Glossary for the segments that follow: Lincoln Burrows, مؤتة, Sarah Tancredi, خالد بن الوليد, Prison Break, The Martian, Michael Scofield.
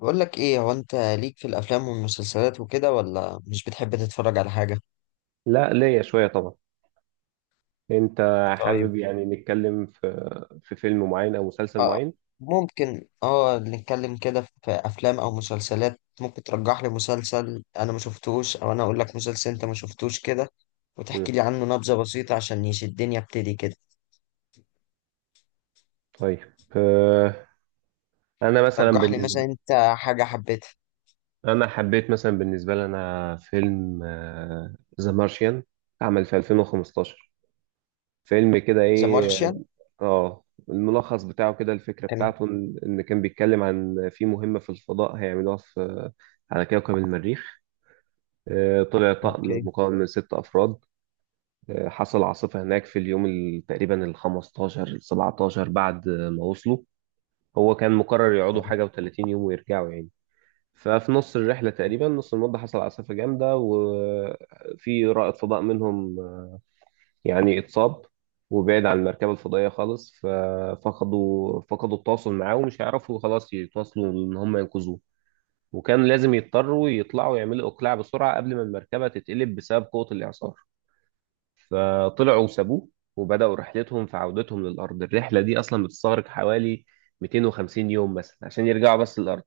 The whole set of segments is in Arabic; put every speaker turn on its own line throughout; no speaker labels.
بقول لك ايه، هو انت ليك في الافلام والمسلسلات وكده، ولا مش بتحب تتفرج على حاجه؟
لا، ليا شوية طبعا. انت؟
طيب.
حابب يعني نتكلم في فيلم معين او مسلسل
اه.
معين؟
ممكن نتكلم كده في افلام او مسلسلات، ممكن ترجح لي مسلسل انا ما شفتوش، او انا اقول لك مسلسل انت ما شفتوش كده
مم.
وتحكي لي عنه نبذه بسيطه عشان يشدني ابتدي كده.
طيب. آه، انا مثلا
رجح لي مثلا
بالنسبة
انت حاجه حبيتها.
انا حبيت مثلا بالنسبة لي انا فيلم ذا مارشيان، عمل في 2015. فيلم كده،
ذا
ايه،
مارشيان؟
اه الملخص بتاعه كده، الفكرة
كان.
بتاعته ان كان بيتكلم عن في مهمة في الفضاء هيعملوها على كوكب المريخ. طلع طقم
اوكي.
مكون من ست أفراد، حصل عاصفة هناك في اليوم تقريبا ال 15 ال 17 بعد ما وصلوا. هو كان مقرر يقعدوا
تمام.
حاجة و30 يوم ويرجعوا يعني. ففي نص الرحلة تقريبا، نص المدة، حصل عاصفة جامدة، وفي رائد فضاء منهم يعني اتصاب وبعد عن المركبة الفضائية خالص، ففقدوا التواصل معاه ومش هيعرفوا خلاص يتواصلوا إن هم ينقذوه، وكان لازم يضطروا يطلعوا، يعملوا إقلاع بسرعة قبل ما المركبة تتقلب بسبب قوة الإعصار، فطلعوا وسابوه وبدأوا رحلتهم في عودتهم للأرض. الرحلة دي أصلا بتستغرق حوالي 250 يوم مثلا عشان يرجعوا بس للأرض.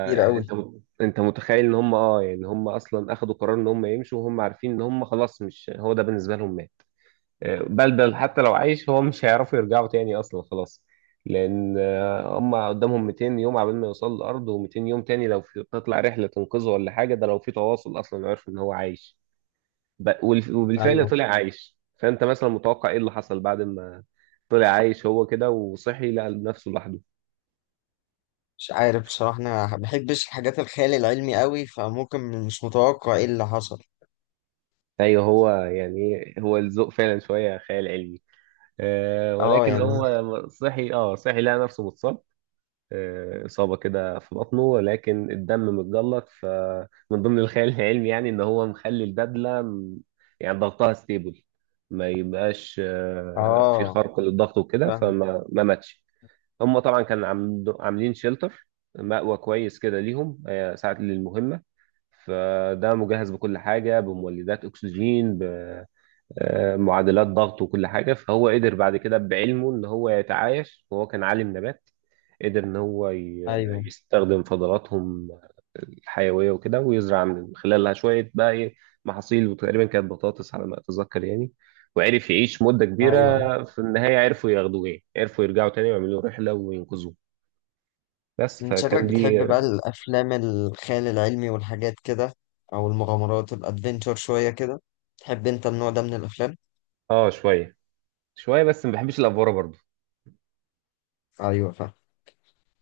كتير قوي.
أنت متخيل إن هم يعني هم أصلا أخدوا قرار إن هم يمشوا وهم عارفين إن هم خلاص، مش، هو ده بالنسبة لهم مات. بل حتى لو عايش هو مش هيعرفوا يرجعوا تاني أصلا خلاص، لأن هم قدامهم 200 يوم عبال ما يوصلوا للأرض، و200 يوم تاني لو في تطلع رحلة تنقذه ولا حاجة، ده لو في تواصل أصلا يعرف إن هو عايش. وبالفعل
ايوه.
طلع عايش. فانت مثلا متوقع ايه اللي حصل بعد ما طلع عايش؟ هو كده وصحي لقى نفسه لوحده.
مش عارف بصراحه، انا ما بحبش الحاجات الخيال العلمي قوي، فممكن مش متوقع ايه اللي حصل.
ايوه، هو يعني، إيه، هو الذوق فعلا شويه خيال علمي.
اه
ولكن
يعني،
هو صحي، صحي، لقى نفسه متصاب، إصابة كده في بطنه، ولكن الدم متجلط. فمن ضمن الخيال العلمي يعني إن هو مخلي البدلة يعني ضغطها ستيبل، ما يبقاش في
اه.
خرق للضغط وكده،
فاهم.
فما ما ماتش. هم طبعا كانوا عاملين شيلتر، مأوى كويس كده ليهم ساعة للمهمة. فده مجهز بكل حاجة، بمولدات أكسجين، بمعادلات ضغط، وكل حاجة. فهو قدر بعد كده بعلمه إن هو يتعايش، وهو كان عالم نبات. قدر إن هو
ايوه،
يستخدم فضلاتهم الحيوية وكده، ويزرع من خلالها شوية بقى، إيه، محاصيل. وتقريبا كانت بطاطس على ما أتذكر يعني، وعرف يعيش مدة
ايوه،
كبيرة.
أيوة.
في النهاية عرفوا ياخدوه، يعني عرفوا يرجعوا تاني ويعملوا رحلة وينقذوه. بس،
من شكلك
فكان دي.
بتحب بقى الافلام الخيال العلمي والحاجات كده، او المغامرات الادفنتشر شويه كده؟ تحب انت النوع ده من الافلام؟
اه، شويه شويه، بس ما بحبش الافوره برضو.
ايوه، فاهم.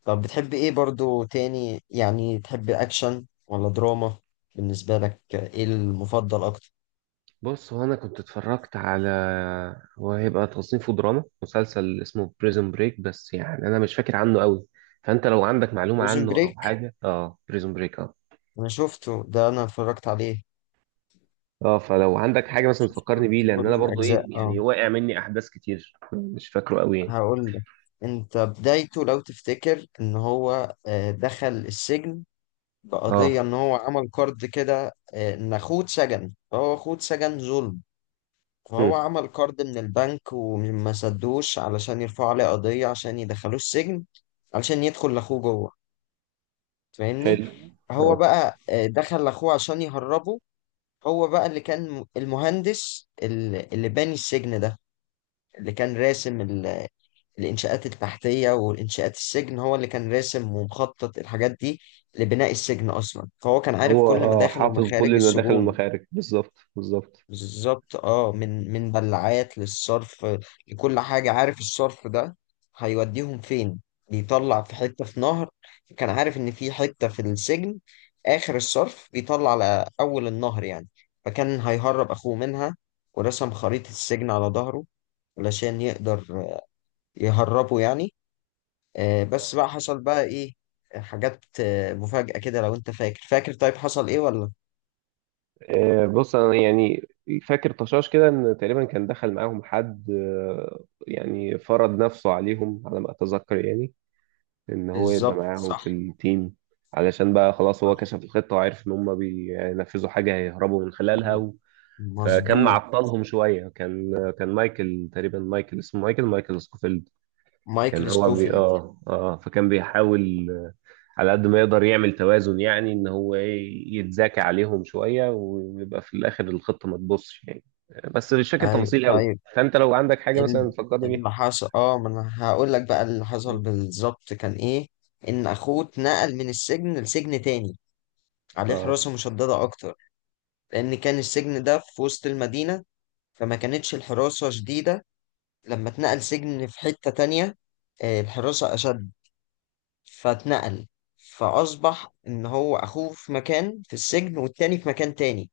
طب بتحب ايه برضو تاني، يعني تحب اكشن ولا دراما؟ بالنسبه لك ايه المفضل اكتر؟
بص، هو انا كنت اتفرجت على، هو هيبقى تصنيفه دراما، مسلسل اسمه بريزون بريك، بس يعني انا مش فاكر عنه قوي. فانت لو عندك معلومه
بريزن
عنه او
بريك.
حاجه، اه، بريزون بريك، اه.
انا شفته ده، انا اتفرجت عليه.
اه، فلو عندك حاجه مثلا تفكرني بيه،
شفت
لان
كل
انا برضو
الاجزاء،
ايه،
اه.
يعني واقع مني احداث كتير، مش فاكره قوي يعني.
هقول لك. انت بدايته لو تفتكر ان هو دخل السجن بقضية
اه.
إن هو عمل كارد كده، إن أخوه اتسجن، فهو أخوه اتسجن ظلم. فهو
امم
عمل كارد من البنك وما سدوش علشان يرفعوا عليه قضية عشان يدخلوه السجن. علشان يدخل لأخوه جوه. فاهمني؟
حلو. اه
فهو بقى دخل لأخوه عشان يهربه. هو بقى اللي كان المهندس، اللي باني السجن ده، اللي كان راسم الإنشاءات التحتية والإنشاءات السجن، هو اللي كان راسم ومخطط الحاجات دي لبناء السجن أصلا، فهو كان عارف
هو،
كل مداخل
حافظ كل
ومخارج
المداخل
السجون.
والمخارج، بالظبط بالظبط.
بالظبط، من بلعات للصرف، لكل حاجة، عارف الصرف ده هيوديهم فين، بيطلع في حتة في نهر. كان عارف إن في حتة في السجن آخر الصرف بيطلع على أول النهر يعني، فكان هيهرب أخوه منها. ورسم خريطة السجن على ظهره علشان يقدر يهربه يعني. بس بقى حصل بقى ايه؟ حاجات مفاجأة كده، لو انت فاكر طيب، حصل ايه ولا؟
بص، انا يعني فاكر طشاش كده ان تقريبا كان دخل معاهم حد، يعني فرض نفسه عليهم على ما اتذكر يعني، ان هو يبقى
بالظبط،
معاهم في
صح.
التيم، علشان بقى خلاص هو
صح،
كشف الخطة وعرف ان هم بينفذوا حاجة هيهربوا من خلالها و... فكان
مظبوط.
معطلهم شوية. كان، كان مايكل تقريبا مايكل اسمه مايكل سكوفيلد. كان
مايكل
هو بي
سكوفيلد.
اه اه فكان بيحاول على قد ما يقدر يعمل توازن، يعني ان هو، ايه، يتذاكى عليهم شويه ويبقى في الاخر الخطه ما تبصش يعني. بس مش فاكر
ايوه،
تفاصيل قوي.
طيب.
فانت لو عندك حاجه
ال-
مثلا تفكرني بيها.
اللي حصل، ما انا هقول لك بقى اللي حصل
مم.
بالظبط كان ايه. ان اخوه اتنقل من السجن لسجن تاني، عليه
اه،
حراسة مشددة اكتر، لان كان السجن ده في وسط المدينة فما كانتش الحراسة شديدة. لما اتنقل سجن في حتة تانية الحراسة اشد، فاتنقل. فأصبح إن هو أخوه في مكان في السجن والتاني في مكان تاني،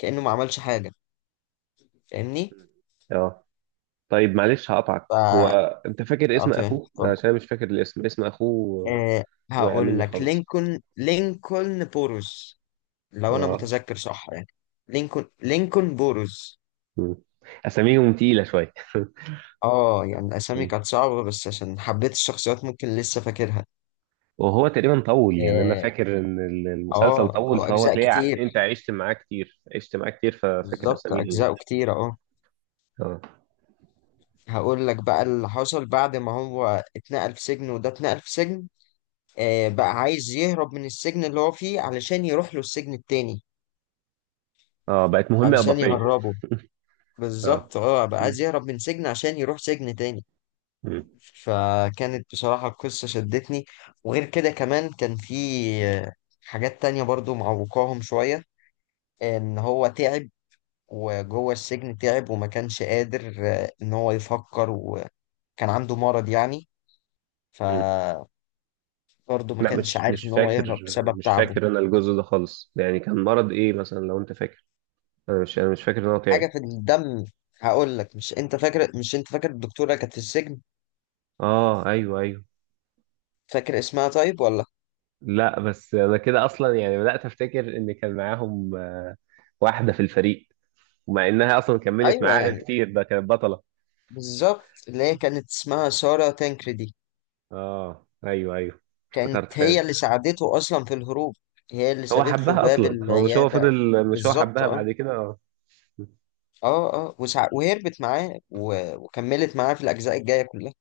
كأنه ما عملش حاجة. فاهمني؟
اه، طيب، معلش هقطعك.
ف
هو، انت فاكر اسم
أعطيه،
اخوه؟
اتفضل.
عشان أنا مش فاكر الاسم، اسم اخوه،
أه.
وقع
هقول
مني
لك،
خالص.
لينكولن بوروز، لو أنا
اه.
متذكر صح يعني. لينكولن بوروز.
مم. اساميهم تقيله شويه.
اه، يعني الأسامي كانت صعبة، بس عشان حبيت الشخصيات ممكن لسه فاكرها.
وهو تقريبا طول، يعني انا
اه.
فاكر ان المسلسل طول،
هو
فهو
أجزاء
تلاقي،
كتير.
انت عشت معاه كتير، عشت معاه كتير، ففاكر
بالظبط،
اساميهم.
أجزاءه كتير، اه.
اه.
هقول لك بقى اللي حصل بعد ما هو اتنقل في سجن وده اتنقل في سجن. بقى عايز يهرب من السجن اللي هو فيه علشان يروح له السجن التاني.
اه، بقت مهمة
علشان
إضافية.
يهربه.
اه.
بالظبط، اه. بقى
م.
عايز يهرب من سجن عشان يروح سجن تاني.
م.
فكانت بصراحة القصة شدتني. وغير كده كمان كان في آه، حاجات تانية برضو معوقاهم شوية. ان هو تعب، وجوه السجن تعب وما كانش قادر ان هو يفكر، وكان عنده مرض يعني.
م.
فبرضه ما
لا،
كانش
مش
عارف
مش
ان هو
فاكر،
يهرب بسبب
مش
تعبه.
فاكر انا الجزء ده خالص يعني. كان مرض ايه مثلا لو انت فاكر؟ انا مش فاكر ان هو تعب.
حاجة في الدم. هقول لك، مش انت فاكر الدكتورة كانت في السجن؟
اه، ايوه، ايوه.
فاكر اسمها طيب ولا؟
لا، بس انا كده اصلا يعني بدأت افتكر ان كان معاهم، واحدة في الفريق، ومع انها اصلا كملت
ايوه،
معاها
يعني.
كتير، ده كانت بطلة.
بالظبط، اللي هي كانت اسمها سارة تانكريدي.
اه، ايوه، ايوه،
كانت
افتكرت
هي
فعلا.
اللي ساعدته اصلا في الهروب، هي اللي
هو
سابت له
حبها
باب
اصلا، هو، مش هو
العيادة.
فضل مش هو
بالظبط،
حبها
اه.
بعد كده، اه.
اه وهربت معاه وكملت معاه في الاجزاء الجاية كلها.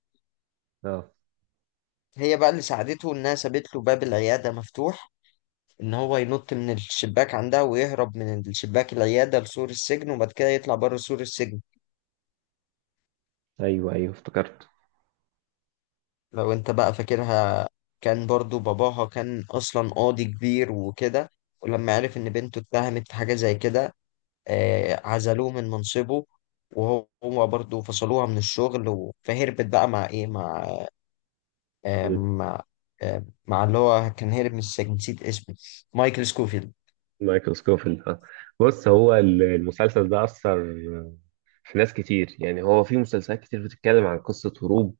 اه،
هي بقى اللي ساعدته، انها سابت له باب العيادة مفتوح، ان هو ينط من الشباك عندها، ويهرب من الشباك العيادة لسور السجن، وبعد كده يطلع بره سور السجن،
ايوه، ايوه، افتكرت.
لو انت بقى فاكرها. كان برضو باباها كان اصلا قاضي كبير وكده، ولما عرف ان بنته اتهمت في حاجة زي كده عزلوه من منصبه. وهو برضو فصلوها من الشغل فهربت بقى مع ايه، آه،
مم.
مع مع اللي هو كان هرب من السجن، نسيت اسمه، مايكل سكوفيلد.
مايكل سكوفيلد، اه. بص، هو المسلسل ده اثر في ناس كتير، يعني هو في مسلسلات كتير بتتكلم عن قصه هروب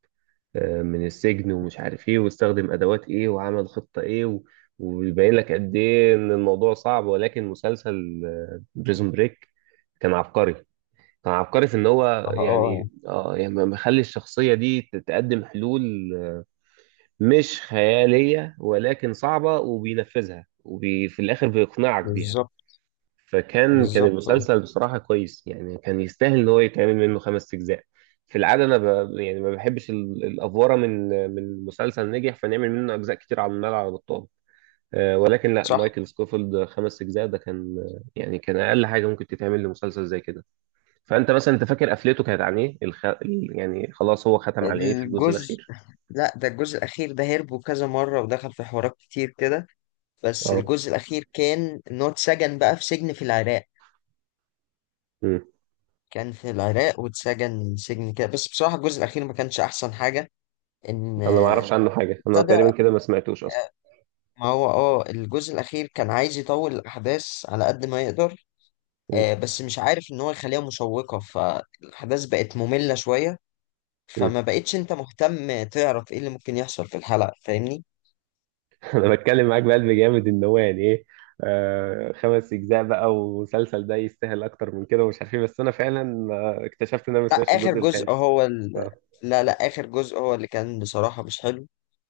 من السجن، ومش عارف ايه، واستخدم ادوات ايه، وعمل خطه ايه، و... ويبين لك قد ايه ان الموضوع صعب، ولكن مسلسل بريزون بريك كان عبقري، كان عبقري في ان
اه،
هو، يعني يعني مخلي الشخصيه دي تقدم حلول مش خيالية، ولكن صعبة، وبينفذها، وفي الآخر بيقنعك بيها.
بالظبط.
فكان
بالظبط، اه.
المسلسل بصراحة كويس يعني، كان يستاهل إن هو يتعمل منه خمس أجزاء. في العادة أنا يعني ما بحبش الأفورة، من مسلسل نجح فنعمل منه أجزاء كتير على الملعب، على بطال، ولكن لا،
صح.
مايكل سكوفيلد خمس أجزاء ده كان، يعني كان أقل حاجة ممكن تتعمل لمسلسل زي كده. فأنت مثلا، أنت فاكر قفلته كانت عن إيه؟ يعني خلاص، هو ختم على إيه في الجزء
الجزء.
الأخير؟
لا، ده الجزء الاخير ده هربوا كذا مرة ودخل في حوارات كتير كده. بس
اه.
الجزء الأخير كان إن هو اتسجن بقى في سجن في العراق. كان في العراق واتسجن سجن كده، بس بصراحة الجزء الأخير ما كانش أحسن حاجة. إن
انا ما
آه،
اعرفش هو عنه حاجه، انا
ابتدى.
تقريبا كده ما سمعتوش اصلا.
ما هو الجزء الأخير كان عايز يطول الأحداث على قد ما يقدر،
مم.
بس مش عارف إن هو يخليها مشوقة، فالأحداث بقت مملة شوية.
مم.
فما بقتش أنت مهتم تعرف إيه اللي ممكن يحصل في الحلقة. فاهمني؟
انا بتكلم معاك بقلب جامد ان هو، يعني ايه، خمس اجزاء بقى، ومسلسل ده يستاهل اكتر من كده، ومش عارف ايه، بس انا فعلا اكتشفت ان انا ما
لا،
سمعتش
آخر
الجزء
جزء
الخامس.
هو
اه.
لا، لا، آخر جزء هو اللي كان بصراحة مش حلو.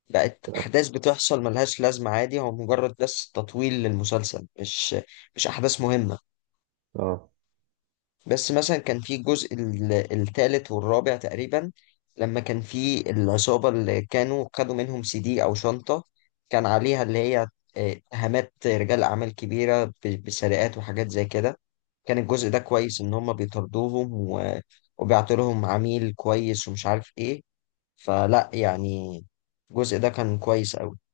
بقت
اه.
أحداث بتحصل ملهاش لازمة، عادي، هو مجرد بس تطويل للمسلسل، مش أحداث مهمة.
آه.
بس مثلا كان في الجزء التالت والرابع تقريبا، لما كان في العصابة اللي كانوا خدوا منهم CD أو شنطة. كان عليها اللي هي اتهامات رجال أعمال كبيرة، بسرقات وحاجات زي كده. كان الجزء ده كويس، إن هما بيطردوهم وبيعطوا لهم عميل كويس ومش عارف إيه. فلا، يعني الجزء ده كان كويس أوي.